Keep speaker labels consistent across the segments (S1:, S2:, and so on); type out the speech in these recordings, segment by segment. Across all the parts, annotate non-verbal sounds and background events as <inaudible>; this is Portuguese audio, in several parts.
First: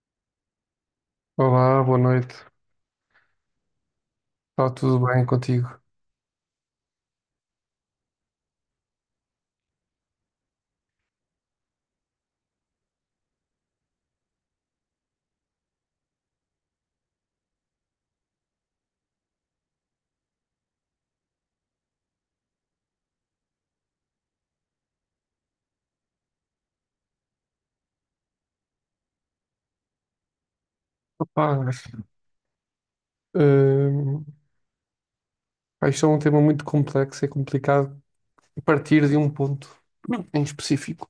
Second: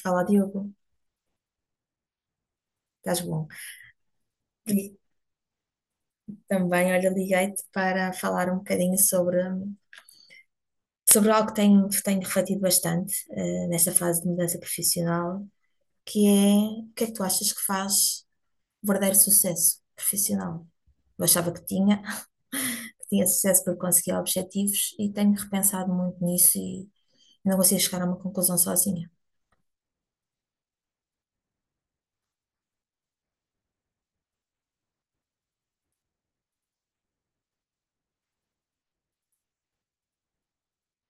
S1: Fala, Diogo.
S2: Olá, boa noite.
S1: Estás bom?
S2: Está
S1: E
S2: tudo bem contigo?
S1: também, olha, liguei-te para falar um bocadinho sobre algo que tenho refletido bastante, nesta fase de mudança profissional, que é o que é que tu achas que faz verdadeiro sucesso profissional? Eu achava que tinha sucesso porque conseguia objetivos e tenho repensado muito nisso e não consigo chegar a uma conclusão sozinha.
S2: Rapaz, hum, pá, isto é um tema muito complexo, é complicado partir de um ponto em específico.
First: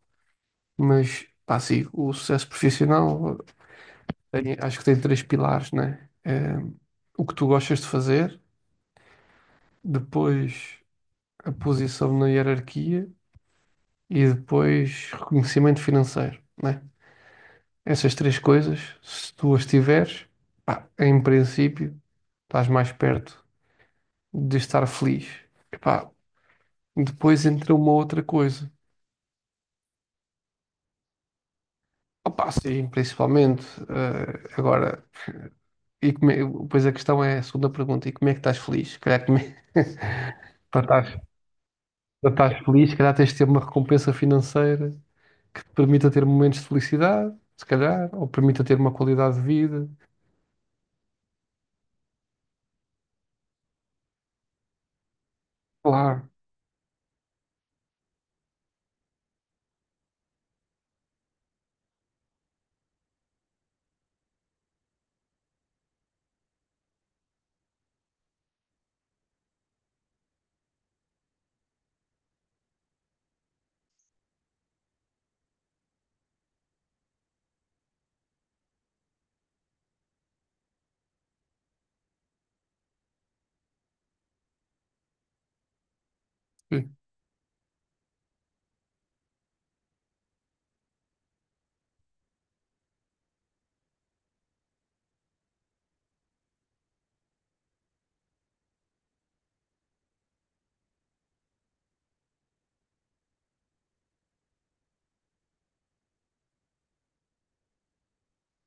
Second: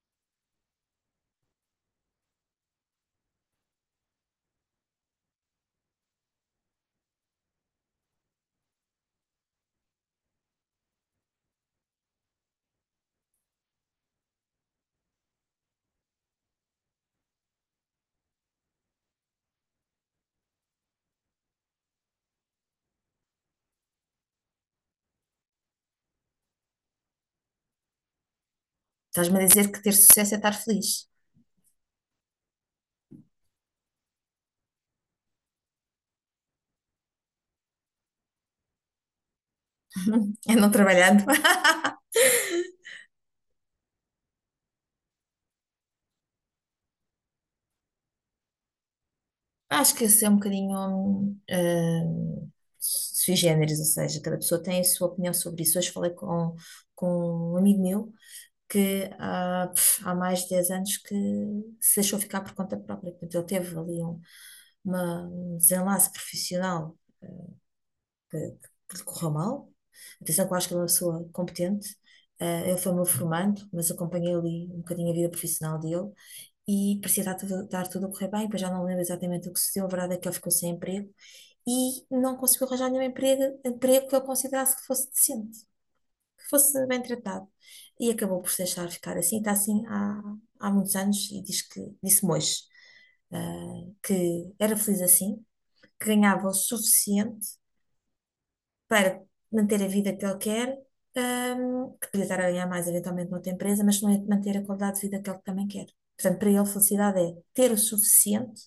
S2: Mas, pá, sim, o sucesso profissional acho que tem três pilares, né? É, o que tu gostas de fazer, depois a posição na hierarquia e depois reconhecimento financeiro, né? Essas três coisas, se tu as tiveres, pá, em princípio, estás mais perto de estar feliz. Epá, depois entra uma outra coisa.
S1: Estás-me a dizer que ter sucesso é estar feliz?
S2: Opa, sim, principalmente. Agora, e como é- a questão é a segunda pergunta: e como é que estás feliz? Se calhar,
S1: É
S2: <laughs>
S1: não
S2: para estás,
S1: trabalhando. <laughs>
S2: para estás feliz, se calhar tens de ter uma recompensa financeira que te permita ter momentos de felicidade, se calhar, ou permita ter uma qualidade de vida.
S1: Acho que esse é um bocadinho sui generis, ou seja, cada pessoa tem a sua opinião sobre isso. Hoje falei
S2: Claro,
S1: com um amigo meu que há mais de 10 anos que se deixou ficar por conta própria. Portanto, ele teve ali um desenlace profissional que, que lhe correu mal. Atenção que eu acho que ele é uma pessoa competente. Eh, ele foi meu formando, mas acompanhei ali um bocadinho a vida profissional dele e parecia estar tudo a correr bem, pois já não lembro exatamente o que sucedeu. A verdade é que ele ficou sem emprego e não conseguiu arranjar nenhum emprego que ele considerasse que fosse decente, que fosse
S2: sim,
S1: bem tratado. E acabou por se deixar ficar assim, está assim há muitos anos e diz que, disse-me hoje, que era feliz assim, que ganhava o suficiente para manter a vida que ele quer, que podia estar a ganhar mais eventualmente noutra empresa, mas não é de manter a qualidade de vida que ele também quer. Portanto, para ele, felicidade é ter o suficiente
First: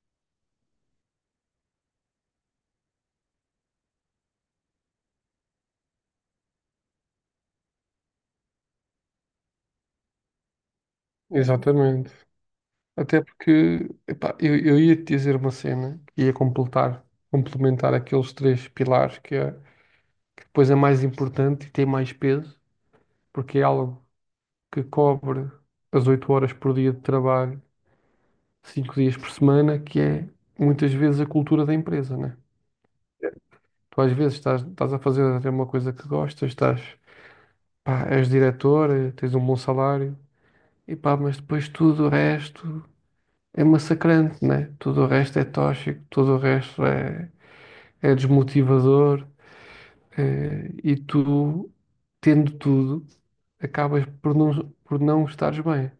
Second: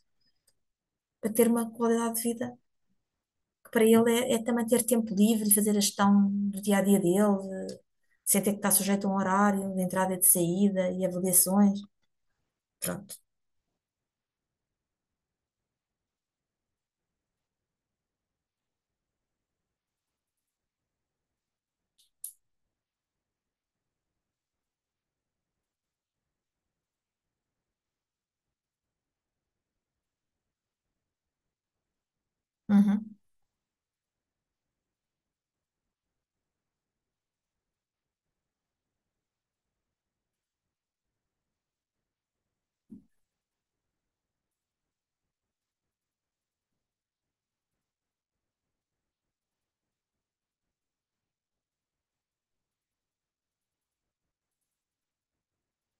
S1: para ter uma qualidade de vida que para ele é também ter tempo livre e fazer a gestão do dia a dia dele, eh, sem ter que estar sujeito a um horário de entrada e de saída e avaliações.
S2: exatamente.
S1: Pronto.
S2: Até porque, epá, eu ia te dizer uma cena que ia completar, complementar aqueles três pilares que é. Pois é mais importante e tem mais peso, porque é algo que cobre as 8 horas por dia de trabalho, 5 dias por semana, que é muitas vezes a cultura da empresa, né?
S1: Uhum.
S2: Tu às vezes estás a fazer até uma coisa que gostas, estás, pá, és diretor, tens um bom salário, e pá, mas depois tudo o resto é massacrante, né? Tudo o resto é tóxico, tudo o resto é, é desmotivador, e tu, tendo tudo, acabas por não estares bem.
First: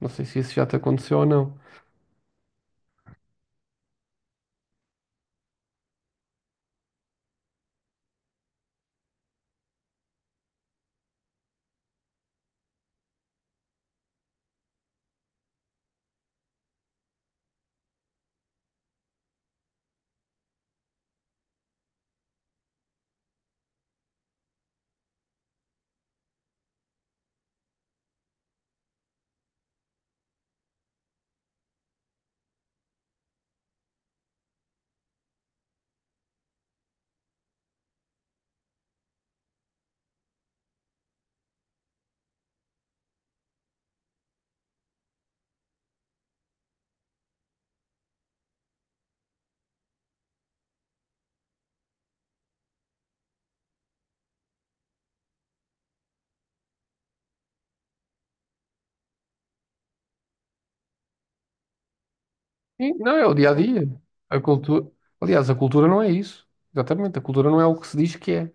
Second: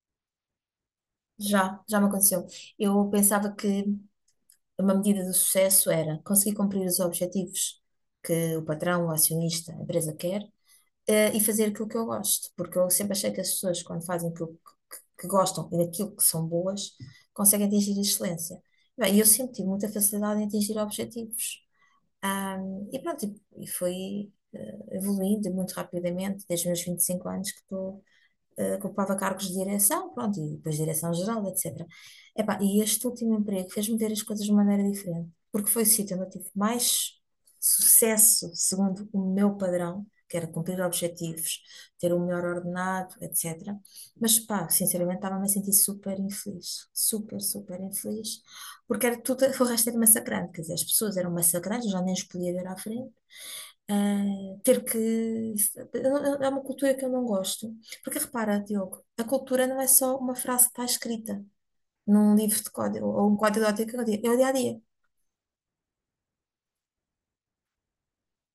S2: Não sei se isso já te aconteceu ou não.
S1: Já me aconteceu. Eu pensava que uma medida do sucesso era conseguir cumprir os objetivos que o patrão, o acionista, a empresa quer, eh, e fazer aquilo que eu gosto, porque eu sempre achei que as pessoas, quando fazem aquilo que gostam e daquilo que são boas, conseguem atingir a excelência. Bem, eu sempre tive muita facilidade em atingir objetivos. E pronto, e foi, evoluindo muito rapidamente, desde os meus 25 anos que estou, que ocupava cargos de direção, pronto, e depois direção geral, etc. Epá, e este último emprego fez-me ver as coisas de uma maneira diferente, porque foi o sítio onde eu tive mais sucesso, segundo o meu padrão, que era cumprir objetivos, ter o melhor ordenado, etc. Mas, pá, sinceramente, estava-me a sentir super infeliz, super, super infeliz, porque era tudo, o resto era massacrante, quer dizer, as pessoas eram massacrantes, eu já nem os podia ver à frente, ah, ter que. É uma cultura que eu não gosto. Porque repara, Diogo, a cultura não é só uma frase que está escrita num livro de
S2: E
S1: código
S2: não, é
S1: ou
S2: o
S1: um
S2: dia a
S1: código de ética, é
S2: dia.
S1: o
S2: A
S1: dia a dia.
S2: cultura. Aliás, a cultura não é isso. Exatamente. A cultura não é o que se diz que é.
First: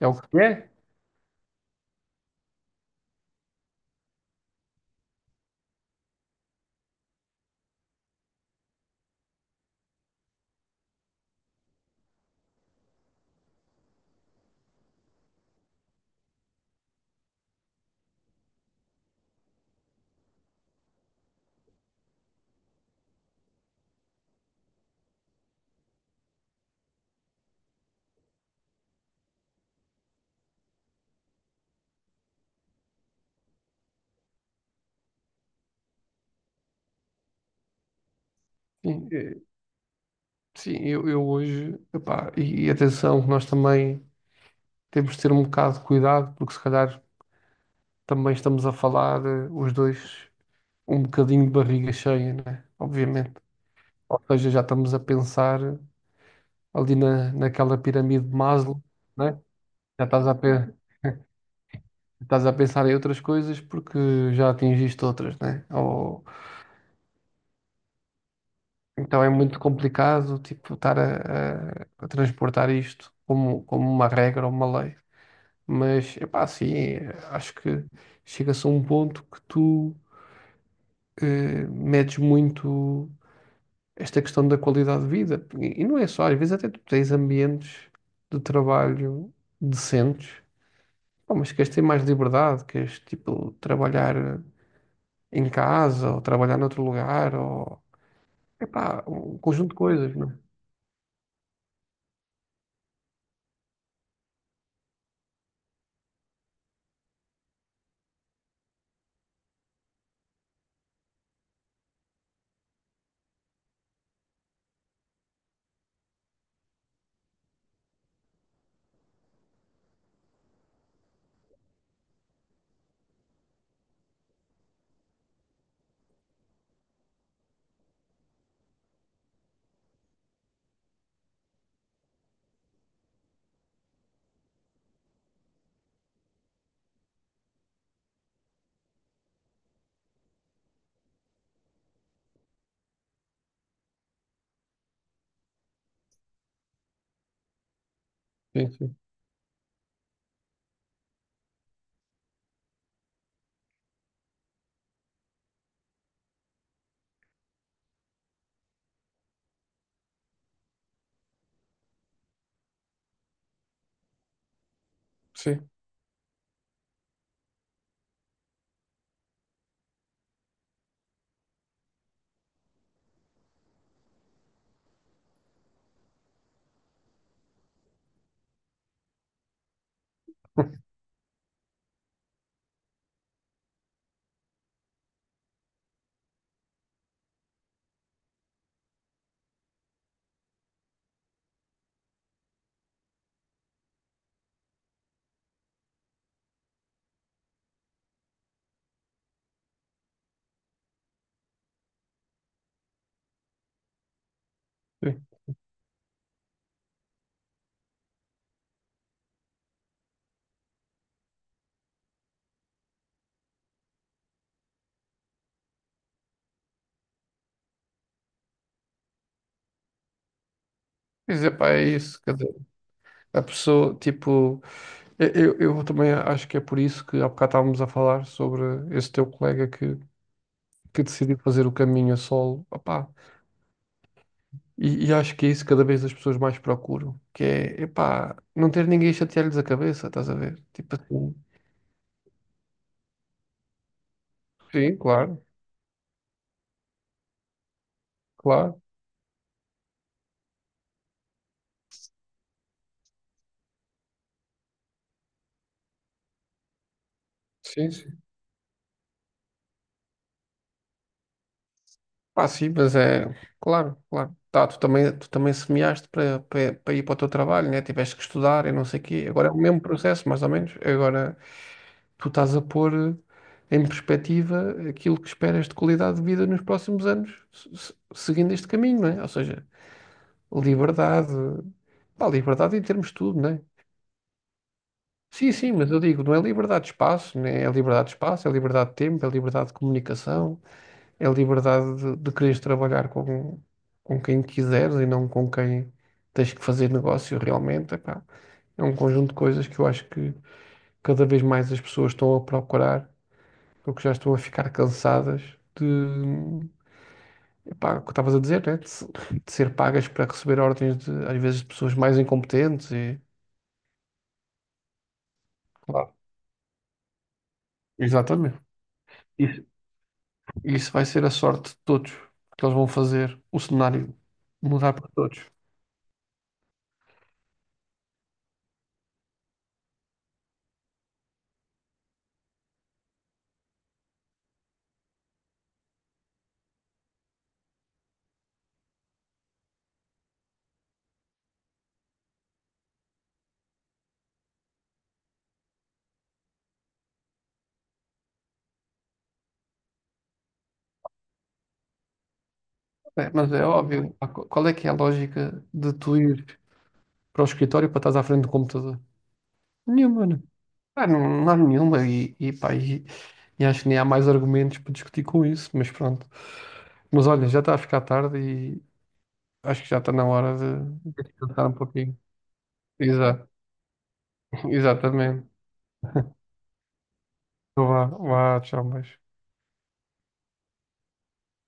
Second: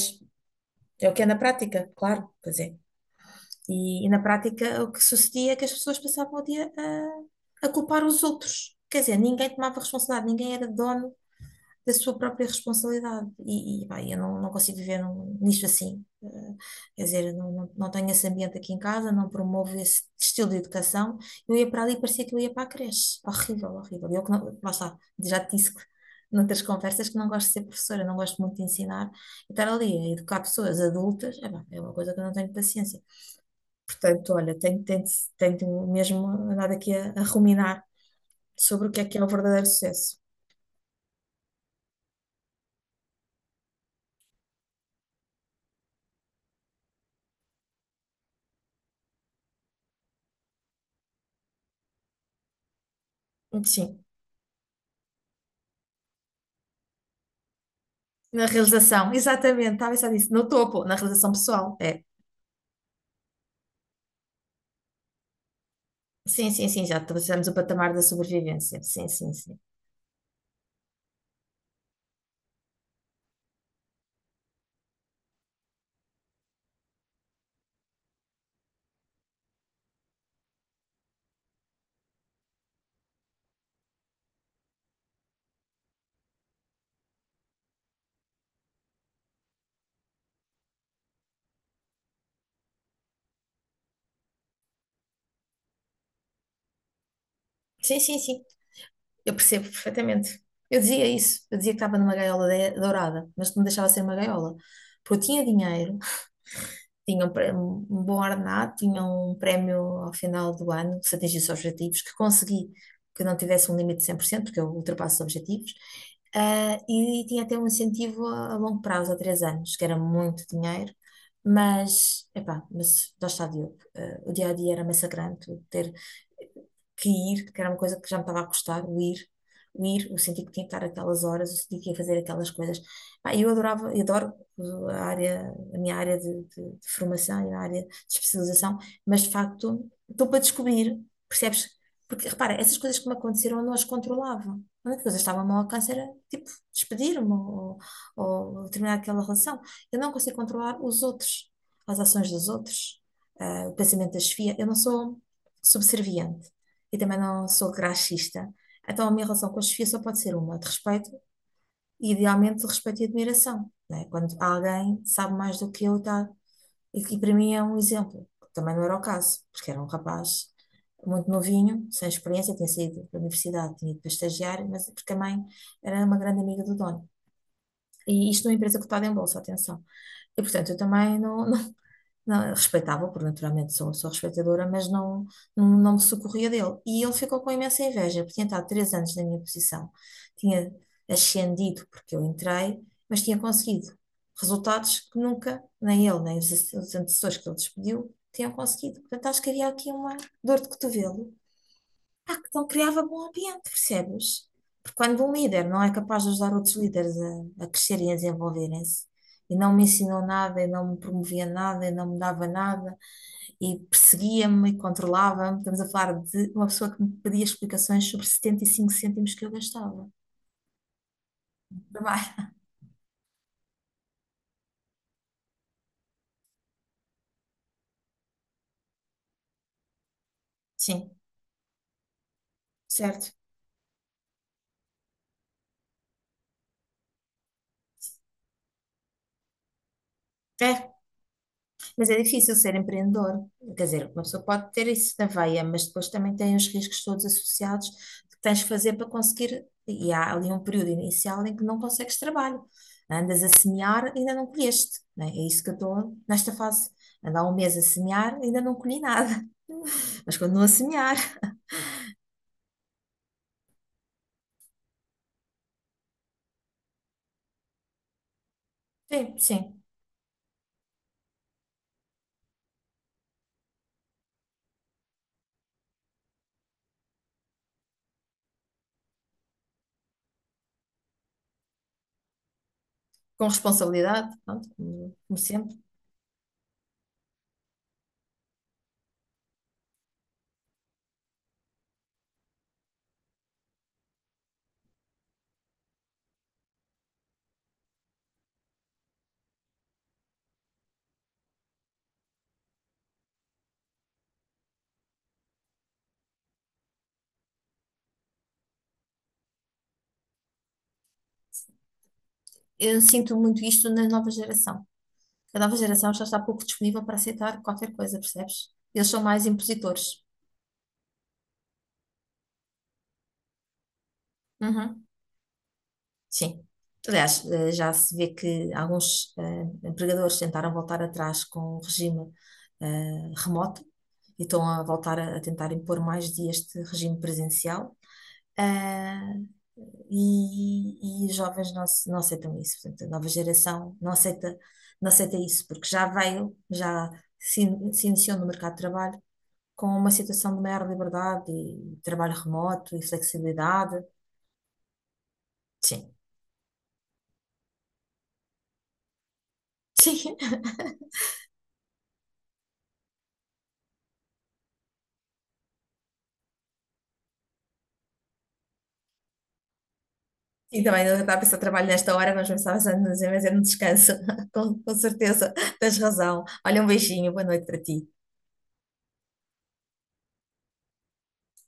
S2: É o que é.
S1: é o que é na prática, claro, pois é. E na prática o que sucedia é que as pessoas passavam o dia a culpar os outros. Quer dizer, ninguém tomava responsabilidade, ninguém era dono da sua própria responsabilidade. E, pá, eu não consigo viver nisto assim. Quer dizer, eu não tenho esse ambiente aqui em casa, não promovo esse estilo de educação. Eu ia para ali e parecia que eu ia para a creche. Horrível, horrível. Eu que não, lá está, já te disse que. <laughs> Noutras conversas que não gosto de ser professora, não gosto muito de ensinar, e estar ali a educar pessoas adultas, é, pá, é uma coisa que eu não tenho paciência. Portanto, olha, tenho mesmo andado aqui a ruminar sobre o
S2: Sim,
S1: que é o verdadeiro sucesso.
S2: sim, eu hoje. Epá, e atenção, que nós também temos de ter um bocado de cuidado, porque se calhar também estamos a falar, os dois, um bocadinho de barriga cheia, né? Obviamente.
S1: Sim.
S2: Ou seja, já estamos a pensar ali na, naquela pirâmide de
S1: Na
S2: Maslow,
S1: realização,
S2: né?
S1: exatamente, estava a
S2: Já
S1: pensar
S2: estás
S1: nisso. No topo, na realização pessoal. É.
S2: A pensar em outras coisas porque já atingiste outras, né? Ou
S1: Sim, sim, sim, já estamos o patamar da sobrevivência. Sim,
S2: então é
S1: sim, sim.
S2: muito complicado, tipo, estar a transportar isto como, como uma regra ou uma lei. Mas, epá, sim, acho que chega-se a um ponto que tu medes muito esta questão da qualidade de vida. E não é só, às vezes até tu tens ambientes de trabalho decentes, pá, mas queres ter mais liberdade, queres, tipo, trabalhar em casa ou trabalhar noutro lugar ou
S1: Sim, sim, sim.
S2: epá,
S1: Eu
S2: um
S1: percebo
S2: conjunto de coisas, não?
S1: perfeitamente. Eu dizia isso. Eu dizia que estava numa gaiola dourada, mas não deixava de ser uma gaiola. Porque eu tinha dinheiro, tinham um bom ordenado, tinham um prémio ao final do ano, se atingisse os objetivos, que consegui que não tivesse um limite de 100% porque eu ultrapasso os objetivos, ah, e tinha até um incentivo a longo prazo, a 3 anos, que era muito dinheiro, mas, epá, mas lá está, Diogo, o dia a dia era massacrante, o ter que ir, que era uma coisa que já me estava a custar, o sentir que tinha que estar aquelas horas, o sentir que ia fazer aquelas coisas. Pá, eu adorava, eu adoro a área, a minha área de formação e a área de especialização, mas de facto estou para descobrir, percebes? Porque repara, essas coisas que me aconteceram eu não as controlava. A única coisa que estava mal ao alcance era tipo despedir-me
S2: é?
S1: ou
S2: Sim,
S1: terminar
S2: sim,
S1: aquela relação. Eu não consigo controlar os outros, as ações dos outros, ah, o pensamento da chefia. Eu não sou subserviente e também não sou graxista. Então, a minha relação com a chefia só pode ser uma, de respeito, idealmente de respeito e admiração, né? Quando alguém sabe mais
S2: sim.
S1: do que eu, tá? E para mim é um exemplo, que também não era o caso, porque era um rapaz muito novinho, sem experiência, tinha saído da universidade, tinha ido para estagiar, mas porque a mãe era uma grande amiga do dono. E isto numa empresa cotada em bolsa, atenção. E portanto, eu
S2: <laughs>
S1: também não, não, eu respeitava, porque naturalmente sou uma respeitadora, mas não me socorria dele. E ele ficou com imensa inveja, porque tinha estado 3 anos na minha posição, tinha ascendido porque eu entrei, mas tinha conseguido resultados que nunca, nem ele, nem os antecessores que ele despediu, tinham conseguido. Portanto, acho que havia aqui uma dor de cotovelo. Pá, que não criava bom ambiente, percebes? Porque quando
S2: sim.
S1: um líder não é capaz de ajudar outros líderes a crescerem e a desenvolverem-se, e não me ensinou nada, e não me promovia nada, e não me dava nada, e perseguia-me e controlava-me, estamos a falar de uma pessoa que me pedia explicações sobre 75 cêntimos que eu gastava.
S2: Pois é, pá, é isso. Quer
S1: Trabalho,
S2: dizer, a pessoa, tipo, eu, eu também acho que é por isso que há bocado estávamos a falar sobre esse teu colega que
S1: sim,
S2: decidiu fazer o caminho a solo. Opá,
S1: certo.
S2: e acho que é isso que cada vez as pessoas mais procuram, que é, epá, não ter ninguém a chatear-lhes a cabeça, estás a ver?
S1: É.
S2: Tipo assim.
S1: Mas é difícil ser empreendedor. Quer dizer, uma pessoa pode ter
S2: Sim,
S1: isso na
S2: claro,
S1: veia, mas depois também tem os riscos todos associados que tens de
S2: claro.
S1: fazer para conseguir. E há ali um período inicial em que não consegues trabalho. Andas a semear, ainda não colheste, né? É isso que eu estou nesta fase. Ando há um mês a
S2: Sim, sim.
S1: semear, ainda não colhi nada, <laughs> mas continuo a semear.
S2: Pá, sim, mas é. Claro, claro. Tá, tu também semeaste para ir para o teu trabalho, né? Tiveste que estudar e não sei o quê.
S1: Sim,
S2: Agora é o mesmo
S1: sim.
S2: processo, mais ou menos. Agora tu estás a pôr em perspectiva aquilo que esperas de qualidade de vida nos próximos anos, seguindo este caminho, não é? Ou seja, liberdade. Pá, liberdade em termos de tudo,
S1: Com
S2: não é?
S1: responsabilidade, pronto, como como
S2: Sim, sim,
S1: sempre.
S2: mas eu digo, não é liberdade de espaço, né? É liberdade de espaço, é liberdade de tempo, é liberdade de comunicação. É a liberdade de quereres trabalhar com quem quiseres e não com quem tens que fazer negócio realmente. Epá, é um conjunto de coisas que eu acho que cada vez mais as pessoas estão a procurar, porque já estão a ficar cansadas de, epá, o que estavas a dizer, né? De, de ser pagas para receber ordens de, às vezes, de pessoas mais incompetentes
S1: Eu
S2: e,
S1: sinto muito isto na nova geração. A nova geração
S2: claro,
S1: já está pouco disponível para aceitar qualquer coisa,
S2: exatamente.
S1: percebes? Eles são mais
S2: Isso,
S1: impositores.
S2: isso vai ser a sorte de todos, porque eles vão fazer o cenário mudar
S1: Uhum,
S2: para todos.
S1: sim. Aliás, já se vê que alguns, empregadores tentaram voltar atrás com o regime, remoto e estão a voltar a tentar impor mais dias de regime presencial. Ah, e os jovens não aceitam isso. Portanto, a nova geração não aceita, não aceita isso, porque já se iniciou no mercado de trabalho com uma situação de maior liberdade e trabalho remoto e
S2: É, mas é
S1: flexibilidade.
S2: óbvio. Ah, qual é que é a lógica de
S1: Sim,
S2: tu ir para o escritório para estás à frente do computador?
S1: <laughs>
S2: Nenhuma,
S1: sim,
S2: né? Ah, não, não há nenhuma. E, pá, e acho que nem há mais argumentos para discutir com isso, mas pronto. Mas olha, já está a ficar tarde e acho que já está na hora
S1: e também
S2: de
S1: eu estava a pensar,
S2: descansar um
S1: trabalho nesta
S2: pouquinho.
S1: hora, mas pensava já, mas
S2: Exato,
S1: é um descanso, <laughs>
S2: <laughs>
S1: com
S2: exatamente.
S1: certeza, tens razão. Olha, um beijinho, boa noite para
S2: Então vá,
S1: ti.
S2: vá, tchau, mas.